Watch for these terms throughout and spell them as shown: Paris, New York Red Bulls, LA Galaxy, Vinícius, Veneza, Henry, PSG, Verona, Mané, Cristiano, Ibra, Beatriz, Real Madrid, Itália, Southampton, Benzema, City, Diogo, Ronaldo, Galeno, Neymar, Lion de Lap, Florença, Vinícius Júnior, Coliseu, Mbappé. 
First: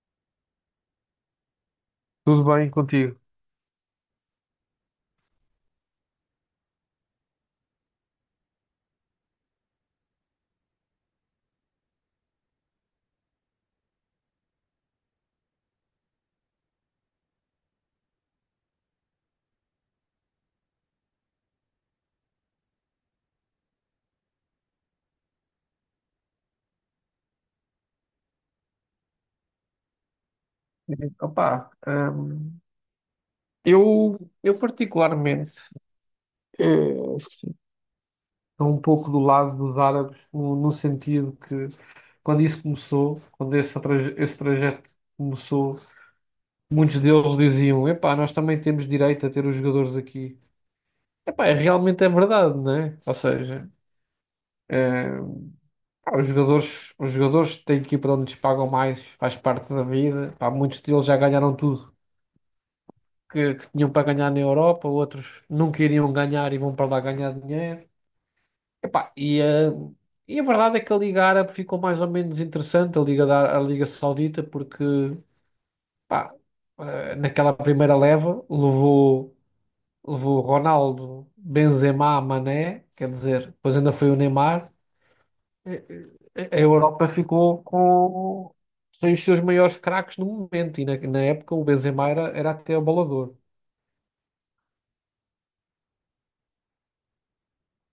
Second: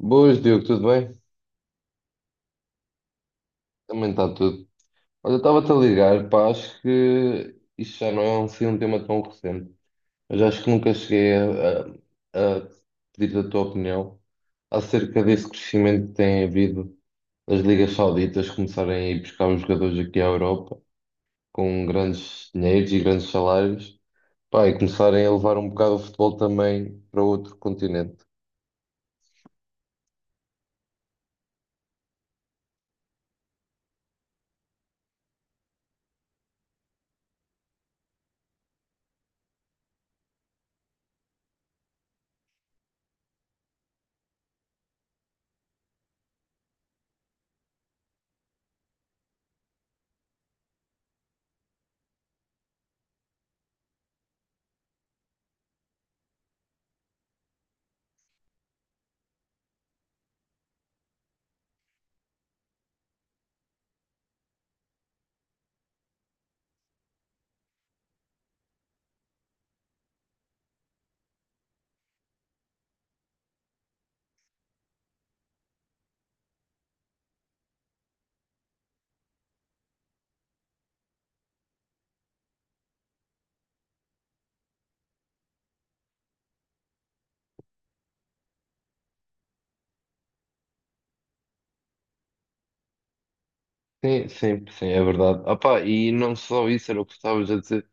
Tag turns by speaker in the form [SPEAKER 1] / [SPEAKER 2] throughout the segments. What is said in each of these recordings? [SPEAKER 1] Boas, Diogo, tudo bem?
[SPEAKER 2] Tudo bem contigo?
[SPEAKER 1] Também está tudo. Olha, eu estava-te a ligar, pá, acho que isto já não é um tema tão recente, mas acho que nunca cheguei a pedir a tua opinião acerca desse crescimento que tem havido, das ligas sauditas começarem a ir buscar os jogadores aqui à Europa com grandes dinheiros e grandes salários, pá, e começarem a levar um bocado o futebol também para outro continente.
[SPEAKER 2] Opa, hum, eu particularmente eh, estou um pouco do lado dos árabes no sentido que quando isso começou, esse trajeto começou, muitos deles diziam, epá, nós também temos direito a ter os jogadores aqui. Epá, realmente é verdade, né? Ou seja, eh, pá, os jogadores têm que ir para onde lhes pagam mais, faz parte da vida. Pá, muitos deles já ganharam tudo que tinham para ganhar na Europa, outros não queriam ganhar e vão para lá ganhar dinheiro. Epá, e, eh, e a verdade é que a Liga Árabe ficou mais ou menos interessante, a Liga Saudita, porque pá, naquela primeira levou Ronaldo, Benzema, Mané, quer dizer, depois ainda foi o Neymar. Eh, A Europa ficou com sem os seus maiores craques no momento, e na época o Benzema era até abalador.
[SPEAKER 1] Sim, sim, sim, é verdade. Ah, pá, e não só isso, era o que estavas a dizer.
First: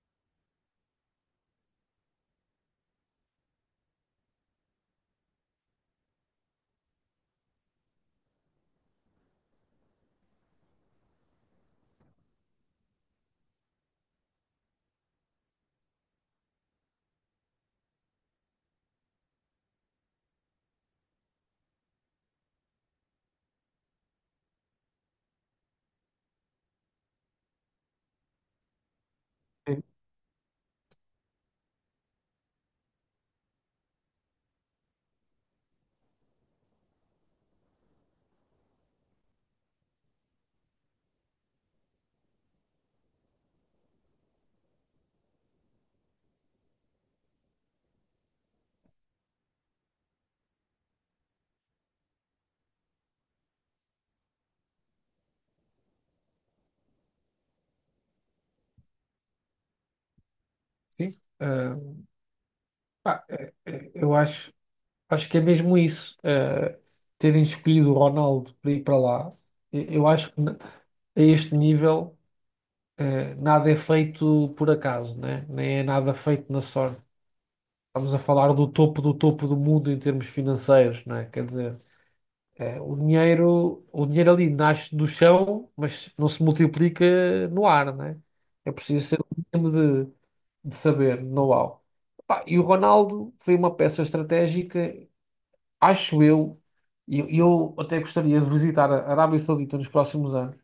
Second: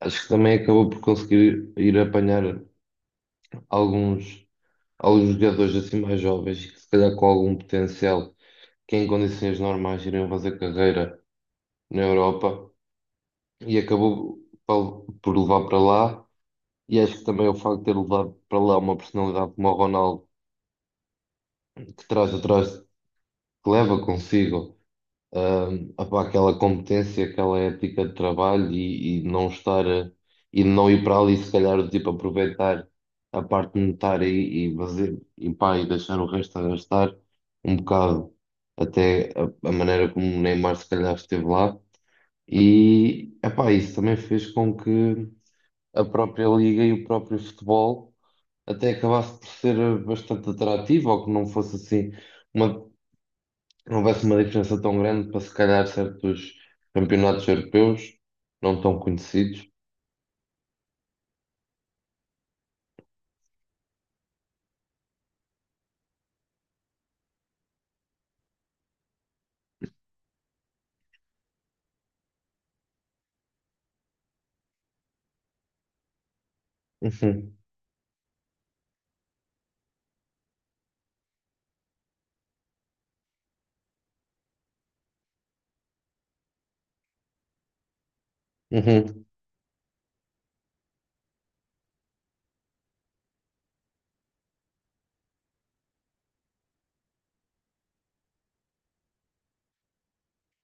[SPEAKER 1] Acho que também acabou por conseguir ir apanhar alguns, alguns jogadores assim mais jovens que se calhar com algum potencial, que em condições normais iriam fazer carreira na Europa, e acabou por levar para lá. E acho que também o facto de ter levado para lá uma personalidade como o Ronaldo, que traz atrás, que leva consigo, opá, aquela competência, aquela ética de trabalho, e não
[SPEAKER 2] Sim.
[SPEAKER 1] e não ir para ali se calhar do tipo aproveitar a parte monetária e fazer e pá, e deixar o resto a gastar um bocado, até a maneira como o Neymar se calhar esteve lá. E epá, isso também fez com que a própria liga e o próprio futebol até acabasse por ser bastante atrativo, ou que não fosse assim uma, não houvesse uma diferença tão grande para se calhar certos campeonatos europeus não tão conhecidos.
[SPEAKER 2] Sim. Pá, eu acho que é mesmo isso. Terem escolhido o Ronaldo para ir para lá, eu acho que n- a este nível, nada é feito por acaso, né? Nem é nada feito na sorte.
[SPEAKER 1] Uhum,
[SPEAKER 2] Estamos a falar do topo do topo do mundo em termos financeiros, né? Quer dizer, o dinheiro ali nasce do chão, mas não se multiplica no ar, né? É preciso ser
[SPEAKER 1] uhum,
[SPEAKER 2] um mínimo de, de saber, know-how. Pá, e o Ronaldo foi uma peça estratégica acho eu, e eu até gostaria de visitar a Arábia Saudita nos próximos anos,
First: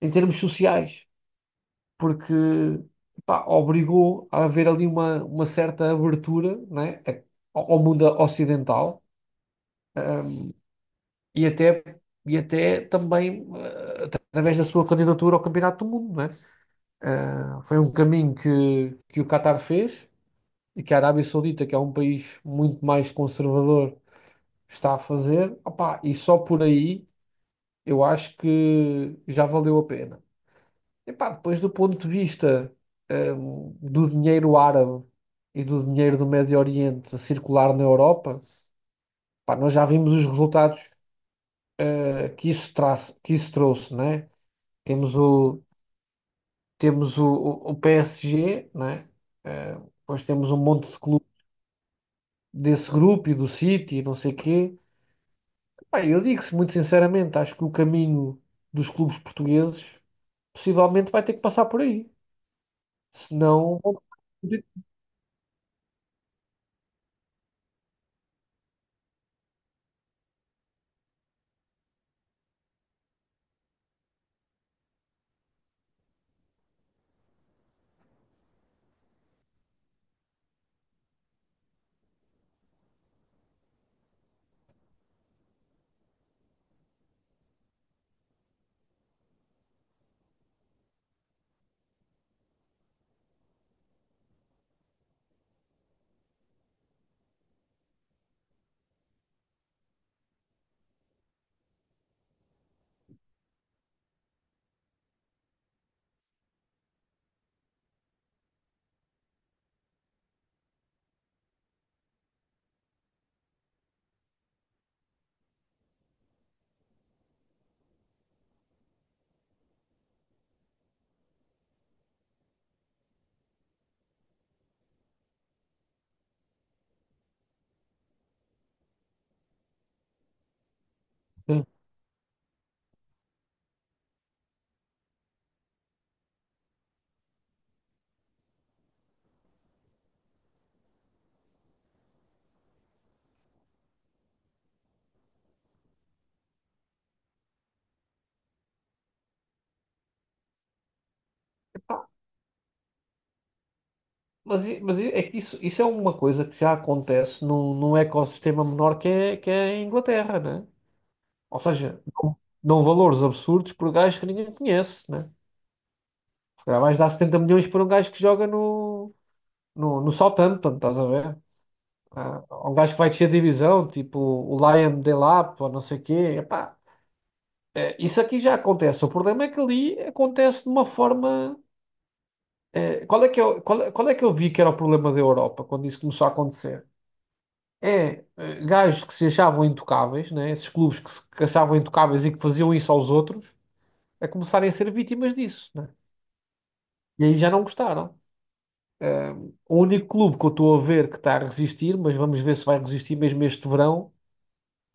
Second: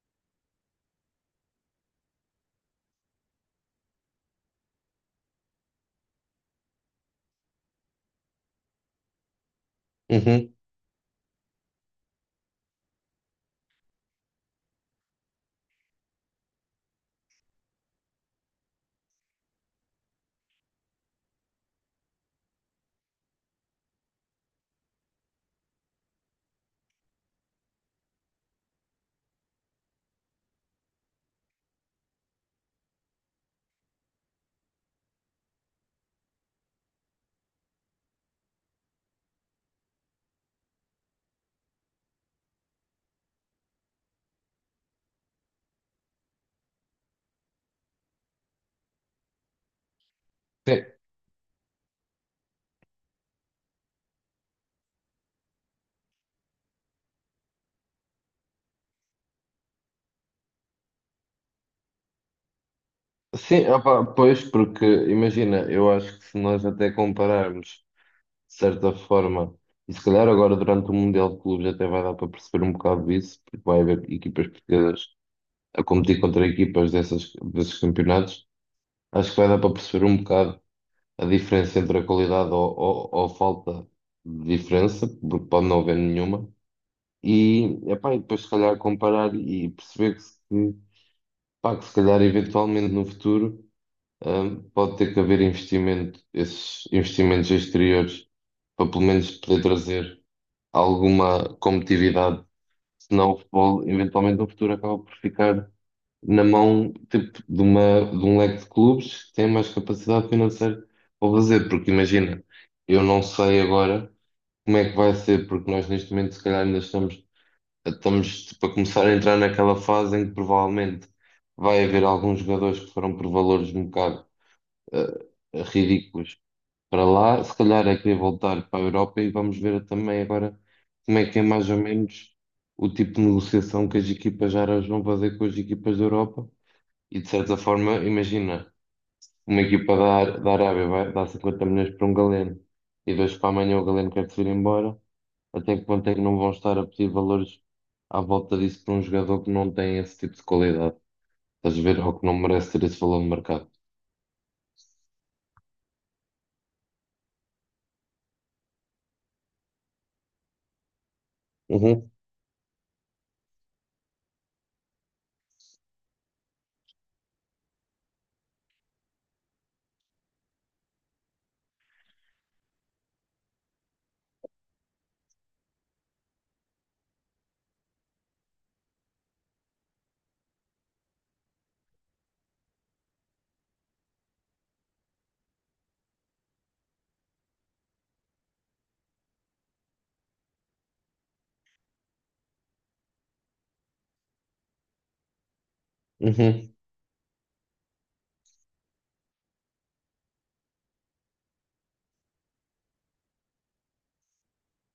[SPEAKER 2] em termos sociais, porque pá, obrigou a haver ali uma certa abertura, né, ao mundo ocidental,
[SPEAKER 1] uhum.
[SPEAKER 2] ahm, e até, e até também através da sua candidatura ao Campeonato do Mundo, né? Ah, foi um caminho que o Qatar fez e que a Arábia Saudita, que é um país muito mais conservador, está a fazer, opá, e só por aí eu acho que já valeu a pena. Epá, depois do ponto de vista, do dinheiro árabe e do dinheiro do Médio Oriente a circular na Europa, pá, nós já vimos os resultados, que isso traz, que isso trouxe, né? Temos o, temos o, o PSG, né? Eh, Depois temos um
[SPEAKER 1] Sim,
[SPEAKER 2] monte de clubes desse grupo e do City e não sei quê. Pá, eu digo-se muito sinceramente, acho que o caminho dos clubes portugueses possivelmente vai ter que passar por aí.
[SPEAKER 1] sim,
[SPEAKER 2] Senão,
[SPEAKER 1] opá, pois, porque imagina, eu acho que se nós até compararmos de certa forma, e se calhar agora durante o Mundial de Clubes até vai dar para perceber um bocado disso, porque vai haver equipas portuguesas a competir contra equipas dessas, desses campeonatos, acho que vai dar para perceber um bocado a diferença entre a qualidade, ou falta de diferença, porque pode não haver nenhuma. E, epá, e depois se calhar comparar e perceber que, se- que, pá, que se calhar eventualmente no futuro, pode ter que haver investimento, esses investimentos exteriores, para pelo menos poder trazer alguma competitividade, senão o futebol eventualmente no futuro acaba por ficar na mão tipo, de, uma, de um leque de clubes que tem mais capacidade financeira para fazer, porque imagina, eu não sei agora como é que vai ser, porque nós neste momento se calhar ainda estamos tipo, a começar a entrar naquela fase em que provavelmente vai haver alguns jogadores que foram por valores um bocado ridículos para lá, se calhar é querer voltar para a Europa. E vamos ver também agora como é que é
[SPEAKER 2] sim.
[SPEAKER 1] mais ou menos o tipo de negociação que as equipas árabes vão fazer com as equipas da Europa. E de certa forma, imagina, uma equipa da Arábia vai dar 50 milhões para um Galeno, e dois para amanhã o Galeno quer se ir embora, até que ponto é que não vão estar a pedir valores à volta disso para um jogador que não tem esse tipo de qualidade? Estás a ver?
[SPEAKER 2] Epá,
[SPEAKER 1] Ou que não merece ter esse valor no mercado.
[SPEAKER 2] Mas, é que isso é uma coisa que já acontece num, num ecossistema menor que é a Inglaterra, né? Ou seja,
[SPEAKER 1] Uhum,
[SPEAKER 2] dão valores absurdos por gajos que ninguém conhece, né? Se calhar vais dar 70 milhões por um gajo que joga no Southampton, estás a ver? Ah, um gajo que vai descer a divisão, tipo o Lion de Lap, ou não sei o quê. Epá, é, isso aqui já acontece. O problema é que ali acontece de uma forma. Qual é que eu vi que era o problema da Europa quando isso começou a acontecer? É, gajos que se achavam intocáveis, né? Esses clubes que se que achavam intocáveis e que faziam isso aos outros, a começarem a ser vítimas disso, né?
[SPEAKER 1] uhum.
[SPEAKER 2] E aí já não gostaram. Eh, o único clube que eu estou a ver que está a resistir, mas vamos ver se vai resistir mesmo este verão,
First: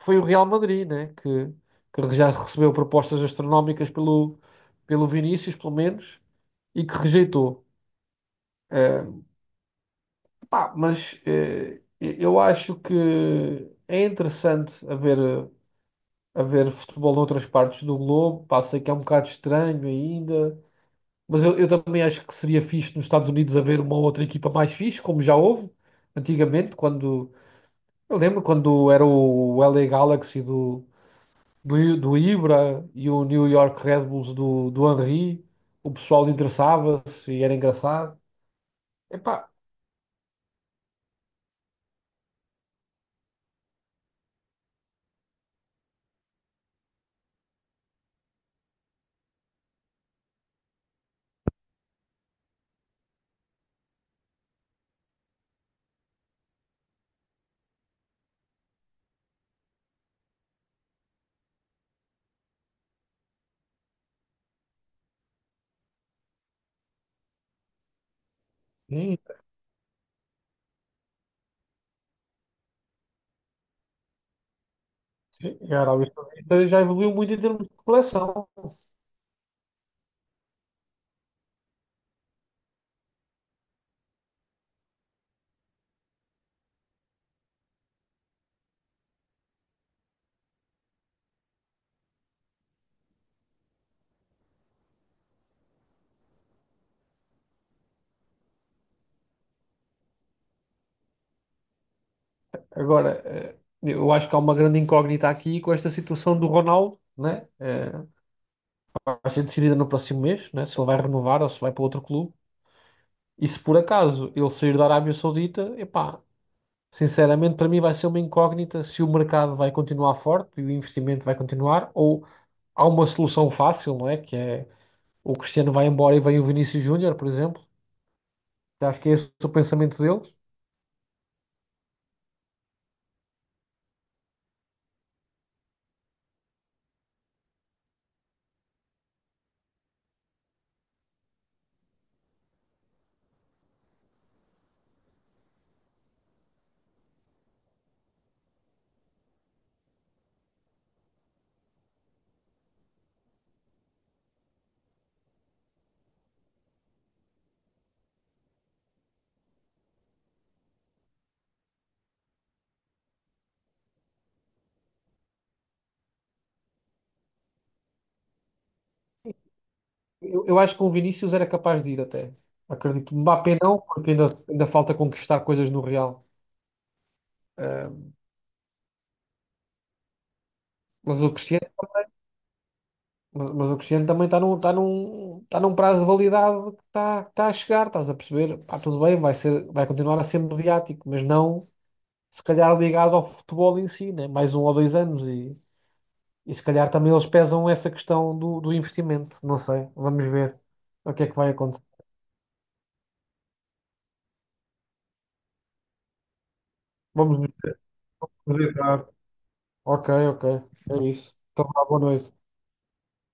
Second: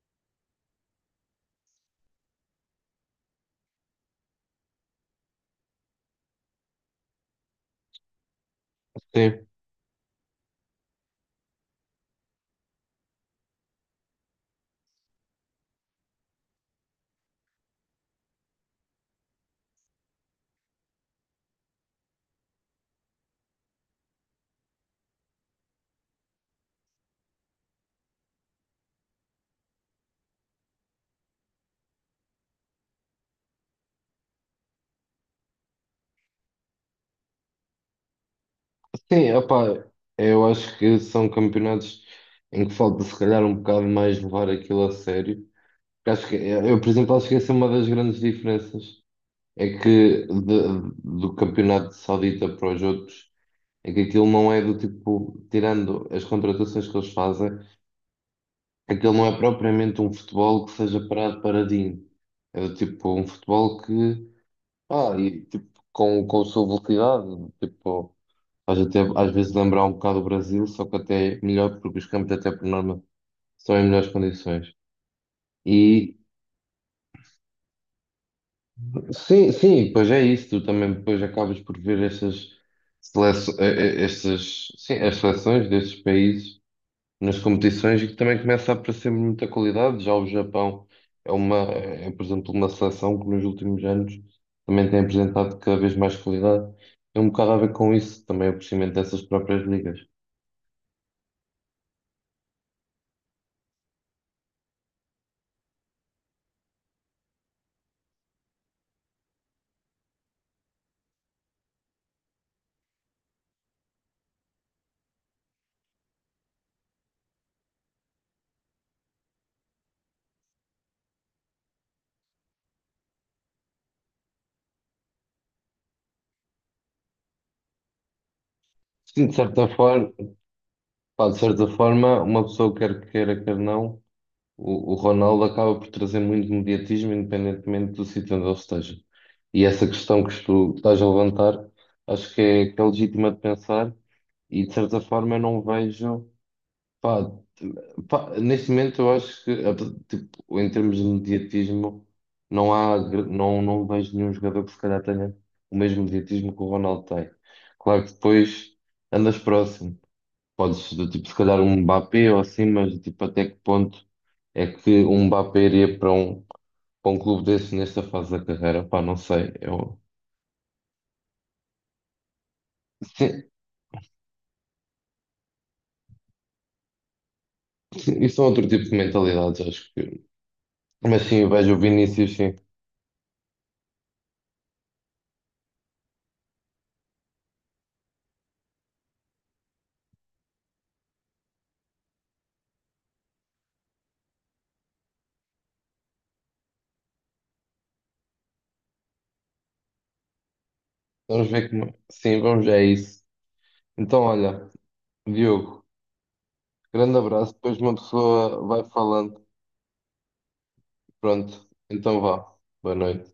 [SPEAKER 2] foi o Real Madrid, né? Que já recebeu propostas astronómicas pelo Vinícius, pelo menos, e que rejeitou. Eh,
[SPEAKER 1] Sim,
[SPEAKER 2] Pá, mas eu acho que é interessante haver futebol noutras partes do globo. Pá, sei que é um bocado estranho ainda, mas eu também acho que seria fixe nos Estados Unidos haver uma outra equipa mais fixe, como já houve antigamente, quando eu lembro quando era o LA Galaxy do Ibra e o New York Red Bulls do Henry, o pessoal interessava-se e era engraçado.
[SPEAKER 1] sim,
[SPEAKER 2] Epá,
[SPEAKER 1] opá, eu acho que são campeonatos em que falta se calhar um bocado mais levar aquilo a sério. Porque acho que, eu, por exemplo, acho que essa é uma das grandes diferenças, é que do campeonato saudita para os outros, é que aquilo não é do tipo, tirando as contratações que eles fazem, aquilo não é propriamente um futebol que seja parado paradinho. É do tipo um futebol que, pá, e, tipo, com a sua velocidade, tipo, faz até às vezes lembrar um bocado o Brasil, só que até é melhor, porque os campos até por norma são em melhores condições.
[SPEAKER 2] sim, e a Arábia
[SPEAKER 1] E
[SPEAKER 2] Saudita já evoluiu muito em termos de coleção.
[SPEAKER 1] sim, sim, pois é isso. Tu também depois acabas por ver estas seleções, estas, sim, as seleções destes países nas competições e que também começa a aparecer muita qualidade. Já o Japão é uma, é, por exemplo, uma seleção que nos últimos anos também tem apresentado cada vez mais qualidade. É um bocado a ver com isso, também o crescimento dessas próprias ligas.
[SPEAKER 2] Agora, eu acho que há uma grande incógnita aqui com esta situação do Ronaldo, né? Vai ser decidida no próximo mês, né? Se ele vai renovar ou se vai para outro clube. E se por acaso ele sair da Arábia Saudita, epá, sinceramente para mim vai ser uma incógnita se o mercado vai continuar forte e o investimento vai continuar, ou há uma solução fácil, não é? Que é: o Cristiano vai embora e vem o Vinícius Júnior, por exemplo. Acho que é
[SPEAKER 1] Sim,
[SPEAKER 2] esse
[SPEAKER 1] de
[SPEAKER 2] o
[SPEAKER 1] certa
[SPEAKER 2] pensamento
[SPEAKER 1] forma,
[SPEAKER 2] deles.
[SPEAKER 1] pá, de certa forma, uma pessoa quer queira, quer não. O Ronaldo acaba por trazer muito mediatismo, independentemente do sítio onde ele esteja. E essa questão que tu estás a levantar, acho que é legítima de pensar, e de certa forma eu não vejo. Pá, t- pá, neste momento eu acho tipo, em termos de mediatismo, não há, gr- não, não vejo nenhum jogador que se calhar tenha o mesmo mediatismo que o Ronaldo tem. Claro que depois andas próximo. Podes, do tipo, se calhar um Mbappé ou assim, mas tipo, até que ponto é que um Mbappé iria para para um clube desse nesta fase da carreira? Pá, não sei. Eu,
[SPEAKER 2] Eu acho que com o Vinícius era capaz de ir até. Acredito.
[SPEAKER 1] sim,
[SPEAKER 2] Mbappé não, porque ainda falta conquistar coisas no Real. Eh,
[SPEAKER 1] sim, isso é outro tipo de mentalidades, acho que. Mas
[SPEAKER 2] mas o
[SPEAKER 1] sim, eu
[SPEAKER 2] Cristiano,
[SPEAKER 1] vejo o Vinícius, sim.
[SPEAKER 2] mas o Cristiano também está está num prazo de validade que que está a chegar, estás a perceber? Pá, tudo bem, vai continuar a ser mediático, mas não se calhar ligado ao futebol em si, né? Mais um ou dois anos e se calhar também eles pesam essa questão do investimento. Não sei, vamos ver o que é que vai
[SPEAKER 1] Vamos ver
[SPEAKER 2] acontecer.
[SPEAKER 1] como. Sim, vamos, é isso. Então, olha, Diogo, grande
[SPEAKER 2] Vamos
[SPEAKER 1] abraço. Depois
[SPEAKER 2] ver.
[SPEAKER 1] uma
[SPEAKER 2] Vamos
[SPEAKER 1] pessoa
[SPEAKER 2] ver,
[SPEAKER 1] vai
[SPEAKER 2] claro.
[SPEAKER 1] falando.
[SPEAKER 2] Ok, ok. É isso.
[SPEAKER 1] Pronto,
[SPEAKER 2] Então, vá, boa
[SPEAKER 1] então
[SPEAKER 2] noite.
[SPEAKER 1] vá. Boa noite.